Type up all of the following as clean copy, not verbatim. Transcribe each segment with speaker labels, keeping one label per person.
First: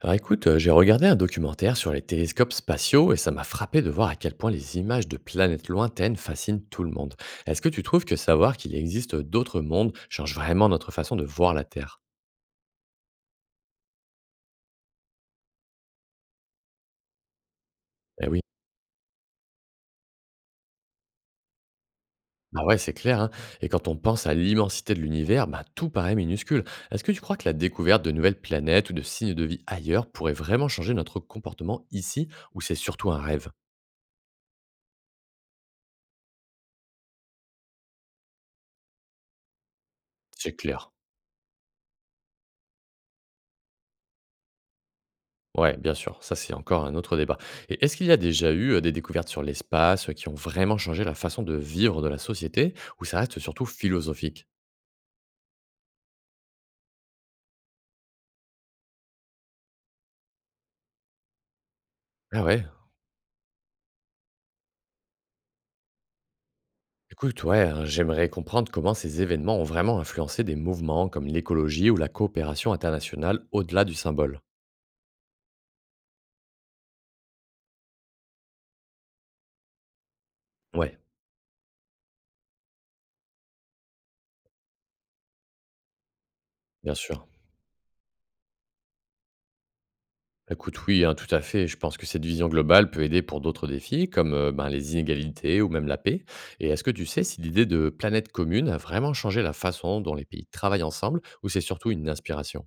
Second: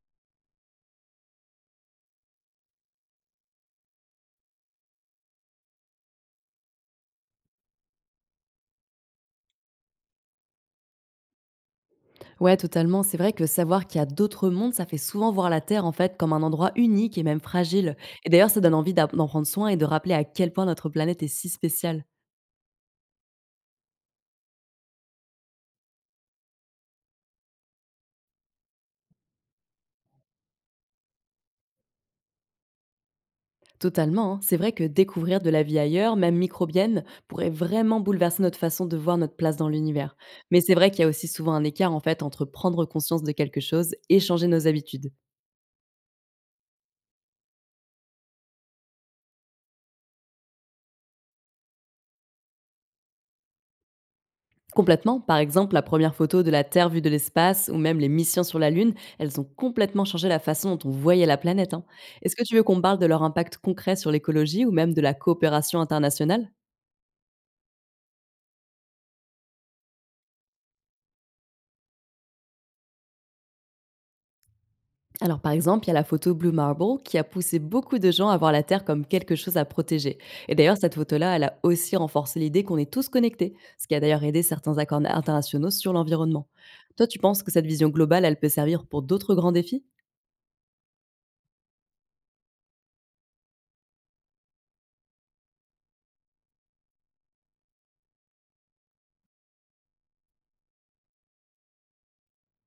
Speaker 1: Alors écoute, j'ai regardé un documentaire sur les télescopes spatiaux et ça m'a frappé de voir à quel point les images de planètes lointaines fascinent tout le monde. Est-ce que tu trouves que savoir qu'il existe d'autres mondes change vraiment notre façon de voir la Terre?
Speaker 2: Ouais, totalement. C'est vrai que savoir qu'il y a d'autres mondes, ça fait souvent voir la Terre en fait comme un endroit unique et même fragile.
Speaker 1: Eh
Speaker 2: Et
Speaker 1: oui.
Speaker 2: d'ailleurs, ça donne envie d'en prendre soin et de rappeler à quel point notre planète est si spéciale.
Speaker 1: Bah ouais, c'est clair, hein. Et quand on pense à l'immensité de l'univers, bah, tout paraît minuscule. Est-ce que tu crois que la découverte de nouvelles planètes ou de signes de vie ailleurs pourrait vraiment changer notre comportement ici, ou c'est surtout un rêve?
Speaker 2: Totalement, hein. C'est vrai que découvrir de la vie ailleurs, même microbienne, pourrait vraiment bouleverser notre façon de voir notre place dans l'univers.
Speaker 1: C'est
Speaker 2: Mais c'est vrai
Speaker 1: clair.
Speaker 2: qu'il y a aussi souvent un écart en fait entre prendre conscience de quelque chose et changer nos habitudes.
Speaker 1: Ouais, bien sûr, ça c'est encore un autre débat. Et est-ce qu'il y a déjà eu des découvertes sur l'espace qui ont vraiment changé la façon de vivre de la société, ou ça reste surtout philosophique?
Speaker 2: Complètement. Par exemple, la première photo de la Terre vue de l'espace ou même les missions sur la Lune, elles ont complètement changé la façon dont on voyait la planète, hein. Est-ce
Speaker 1: Ah
Speaker 2: que tu veux
Speaker 1: ouais.
Speaker 2: qu'on parle de leur impact concret sur l'écologie ou même de la coopération internationale?
Speaker 1: Écoute, ouais, hein, j'aimerais comprendre comment ces événements ont vraiment influencé des mouvements comme l'écologie ou la coopération internationale au-delà du symbole.
Speaker 2: Alors par exemple, il y a la photo Blue Marble qui a poussé beaucoup de gens à voir la Terre comme quelque chose à protéger. Et d'ailleurs, cette
Speaker 1: Ouais,
Speaker 2: photo-là, elle a aussi renforcé l'idée qu'on est tous connectés, ce qui a d'ailleurs aidé certains accords internationaux sur l'environnement.
Speaker 1: bien
Speaker 2: Toi, tu
Speaker 1: sûr.
Speaker 2: penses que cette vision globale, elle peut servir pour d'autres grands défis?
Speaker 1: Bah, écoute, oui, hein, tout à fait. Je pense que cette vision globale peut aider pour d'autres défis, comme ben, les inégalités ou même la paix. Et est-ce que tu sais si l'idée de planète commune a vraiment changé la façon dont les pays travaillent ensemble, ou c'est surtout une inspiration?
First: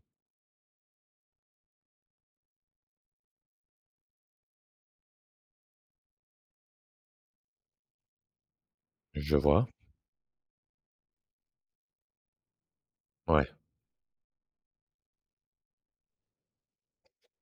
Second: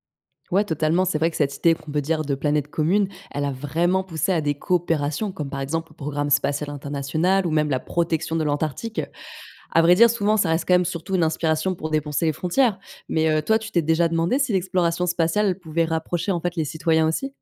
Speaker 2: Ouais, totalement. C'est vrai que cette idée qu'on peut dire de planète commune, elle a vraiment poussé à des coopérations, comme par exemple le programme spatial international ou même la protection de l'Antarctique.
Speaker 1: Je vois.
Speaker 2: À vrai dire, souvent, ça reste quand même surtout une inspiration pour dépenser les frontières. Mais
Speaker 1: Ouais.
Speaker 2: toi, tu t'es déjà demandé si l'exploration spatiale elle pouvait rapprocher en fait les citoyens aussi?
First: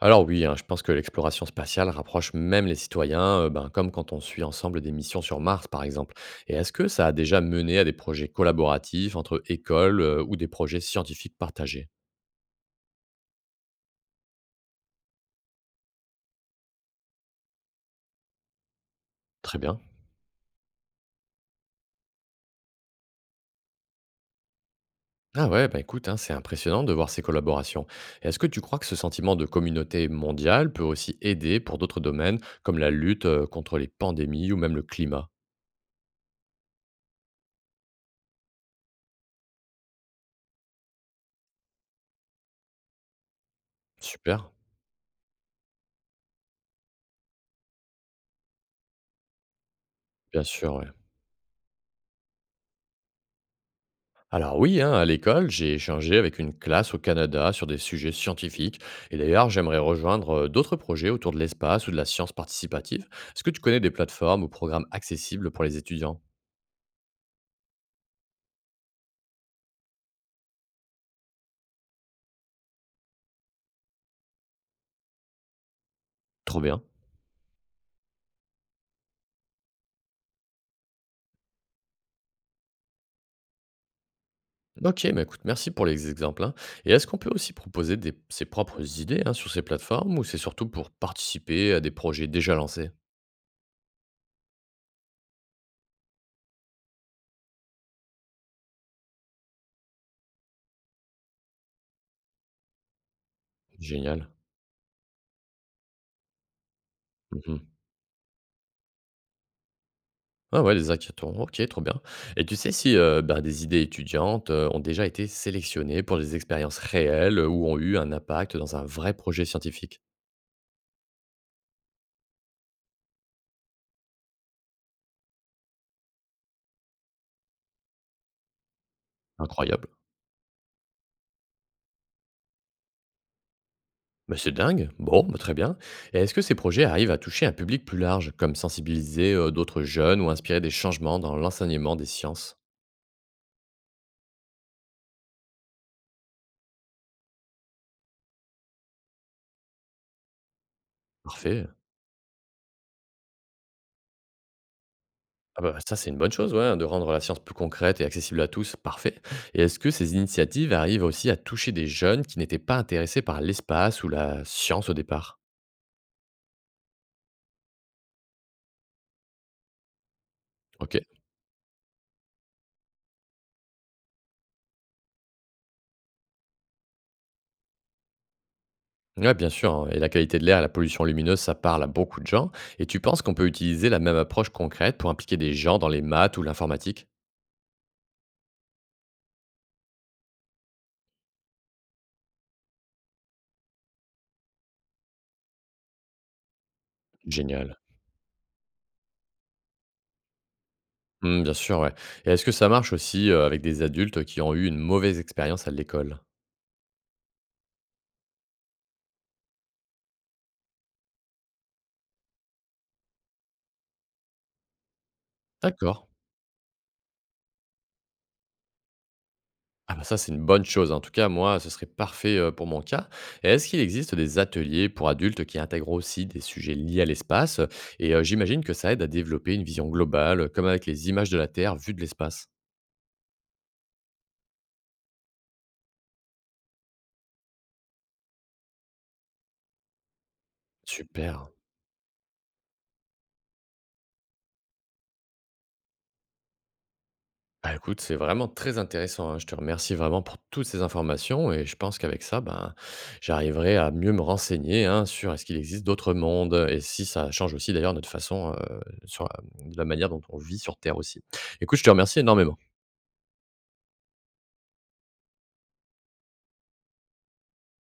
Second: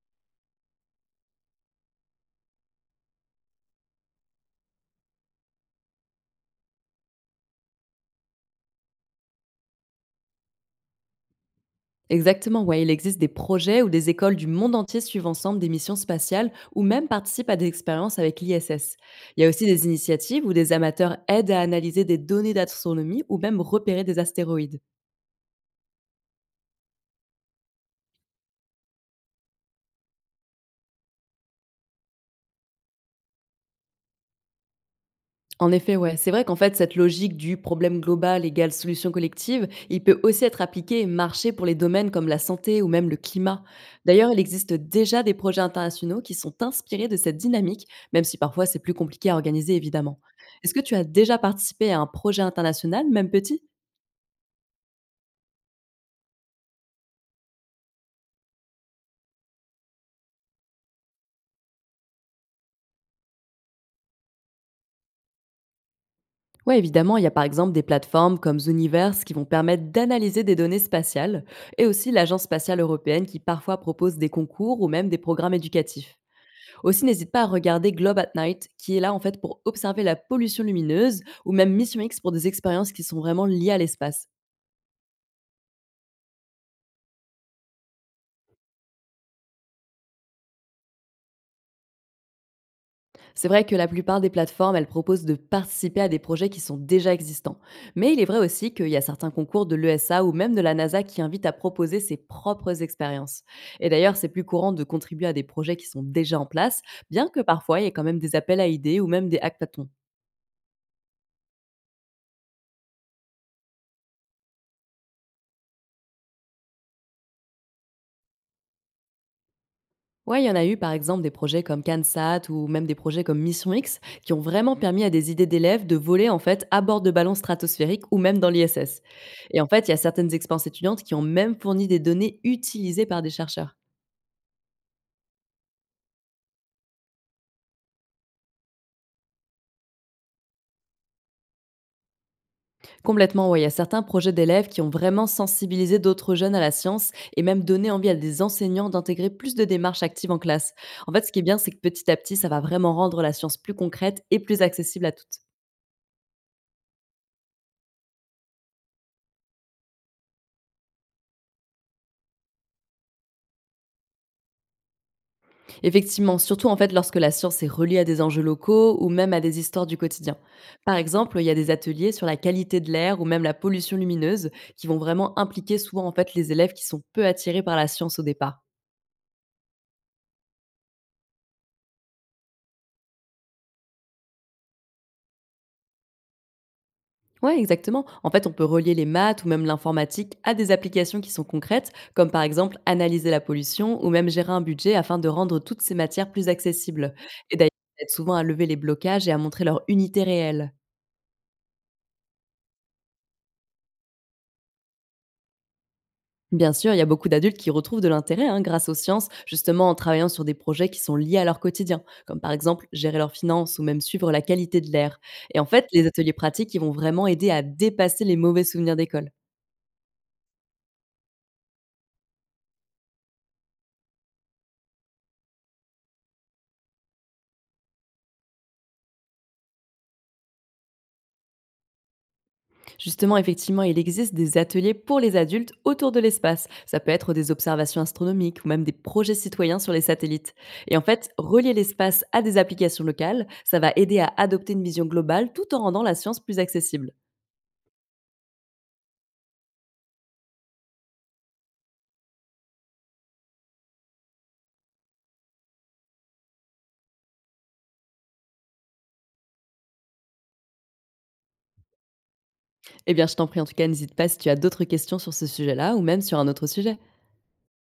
Speaker 1: Alors oui, hein, je pense que l'exploration spatiale rapproche même les citoyens, ben, comme quand on suit ensemble des missions sur Mars, par exemple. Et est-ce que ça a déjà mené à des projets collaboratifs entre écoles ou des projets scientifiques partagés?
Speaker 2: Exactement, ouais, il existe des projets où des écoles du monde entier suivent ensemble des missions spatiales ou même participent à des expériences avec l'ISS. Il y a
Speaker 1: Très
Speaker 2: aussi
Speaker 1: bien.
Speaker 2: des initiatives où des amateurs aident à analyser des données d'astronomie ou même repérer des astéroïdes.
Speaker 1: Ah ouais, bah écoute, hein, c'est impressionnant de voir ces collaborations. Et est-ce que tu crois que ce sentiment de communauté mondiale peut aussi aider pour d'autres domaines comme la lutte contre les pandémies ou même le climat?
Speaker 2: En effet, ouais. C'est vrai qu'en fait, cette logique du problème global égale solution collective, il peut aussi être appliqué et marcher pour les domaines comme la santé ou même le climat. D'ailleurs, il
Speaker 1: Super,
Speaker 2: existe déjà des projets internationaux qui sont inspirés de cette dynamique, même si parfois c'est plus compliqué à organiser, évidemment.
Speaker 1: bien sûr,
Speaker 2: Est-ce que
Speaker 1: ouais.
Speaker 2: tu as déjà participé à un projet international, même petit?
Speaker 1: Alors oui, hein, à l'école, j'ai échangé avec une classe au Canada sur des sujets scientifiques. Et d'ailleurs, j'aimerais rejoindre d'autres projets autour de l'espace ou de la science participative. Est-ce que tu connais des plateformes ou programmes accessibles pour les étudiants?
Speaker 2: Oui, évidemment, il y a par exemple des plateformes comme Zooniverse qui vont permettre d'analyser des données spatiales, et aussi l'Agence spatiale européenne qui parfois propose des concours ou même des programmes éducatifs.
Speaker 1: Trop bien.
Speaker 2: Aussi, n'hésite pas à regarder Globe at Night, qui est là en fait pour observer la pollution lumineuse, ou même Mission X pour des expériences qui sont vraiment liées à l'espace.
Speaker 1: Ok, bah écoute, merci pour les exemples, hein. Et est-ce qu'on peut aussi proposer ses propres idées, hein, sur ces plateformes ou c'est surtout pour participer à des projets déjà lancés?
Speaker 2: C'est vrai que la plupart des plateformes, elles proposent de participer à des projets qui sont déjà existants. Mais il est vrai aussi qu'il y a certains concours de l'ESA ou même de la NASA qui invitent à proposer ses propres expériences. Et d'ailleurs, c'est
Speaker 1: Génial.
Speaker 2: plus courant de contribuer à des projets qui sont déjà en place, bien que
Speaker 1: Mhm.
Speaker 2: parfois il y ait quand même des appels à idées ou même des hackathons.
Speaker 1: Ah ouais, des hackathons, ok, trop bien. Et tu sais si bah, des idées étudiantes ont déjà été sélectionnées pour des expériences réelles ou ont eu un impact dans un vrai projet scientifique?
Speaker 2: Ouais, il y en a eu par exemple des projets comme CanSat ou même des projets comme Mission X qui ont vraiment permis à des idées d'élèves de voler en fait à bord de ballons stratosphériques ou même dans l'ISS. Et en fait,
Speaker 1: Incroyable.
Speaker 2: il y a certaines expériences étudiantes qui ont même fourni des données utilisées par des chercheurs.
Speaker 1: Mais c'est dingue. Bon, bah très bien. Et est-ce que ces projets arrivent à toucher un public plus large, comme sensibiliser d'autres jeunes ou inspirer des changements dans l'enseignement des sciences?
Speaker 2: Complètement, ouais, il y a certains projets d'élèves qui ont vraiment sensibilisé d'autres jeunes à la science et même donné envie à des enseignants d'intégrer plus de démarches actives en classe. En fait, ce qui est bien,
Speaker 1: Parfait.
Speaker 2: c'est que petit à petit, ça va vraiment rendre la science plus concrète et plus accessible à toutes.
Speaker 1: Ah bah, ça, c'est une bonne chose, ouais, hein, de rendre la science plus concrète et accessible à tous, parfait. Et est-ce que ces initiatives arrivent aussi à toucher des jeunes qui n'étaient pas intéressés par l'espace ou la science au départ?
Speaker 2: Effectivement, surtout en fait lorsque la science est reliée à des enjeux locaux ou même à des histoires du quotidien. Par
Speaker 1: Ok.
Speaker 2: exemple, il y a des ateliers sur la qualité de l'air ou même la pollution lumineuse qui vont vraiment impliquer souvent en fait les élèves qui sont peu attirés par la science au départ.
Speaker 1: Ouais, bien sûr, hein. Et la qualité de l'air, la pollution lumineuse, ça parle à beaucoup de gens. Et tu penses qu'on peut utiliser la même approche concrète pour impliquer des gens dans les maths ou l'informatique?
Speaker 2: Ouais, exactement. En fait, on peut relier les maths ou même l'informatique à des applications qui sont concrètes, comme par exemple analyser la pollution ou même gérer un budget afin de rendre toutes ces matières plus accessibles. Et d'ailleurs,
Speaker 1: Génial.
Speaker 2: ça aide souvent à lever les blocages et à montrer leur unité réelle.
Speaker 1: Hmm, bien sûr, ouais. Et est-ce que ça marche aussi avec des adultes qui ont eu une mauvaise expérience à l'école?
Speaker 2: Bien sûr, il y a beaucoup d'adultes qui retrouvent de l'intérêt, hein, grâce aux sciences, justement en travaillant sur des projets qui sont liés à leur quotidien, comme par exemple gérer leurs finances ou même suivre la qualité de l'air. Et en fait,
Speaker 1: D'accord.
Speaker 2: les ateliers pratiques, ils vont vraiment aider à dépasser les mauvais souvenirs d'école.
Speaker 1: Ah bah ça, c'est une bonne chose. En tout cas, moi, ce serait parfait pour mon cas. Et est-ce qu'il existe des ateliers pour adultes qui intègrent aussi des sujets liés à l'espace? Et j'imagine que ça aide à développer une vision globale, comme avec les images de la Terre vues de l'espace.
Speaker 2: Justement, effectivement, il existe des ateliers pour les adultes autour de l'espace. Ça peut être des observations astronomiques ou même des projets citoyens sur les satellites. Et en fait,
Speaker 1: Super.
Speaker 2: relier l'espace à des applications locales, ça va aider à adopter une vision globale tout en rendant la science plus accessible.
Speaker 1: Bah écoute, c'est vraiment très intéressant, hein. Je te remercie vraiment pour toutes ces informations et je pense qu'avec ça, ben, j'arriverai à mieux me renseigner, hein, sur est-ce qu'il existe d'autres mondes et si ça change aussi d'ailleurs notre façon, sur la, de la manière dont on vit sur Terre aussi. Écoute, je te remercie énormément.
Speaker 2: Eh bien, je t'en prie, en tout cas, n'hésite pas si tu as d'autres questions sur ce sujet-là ou même sur un autre sujet.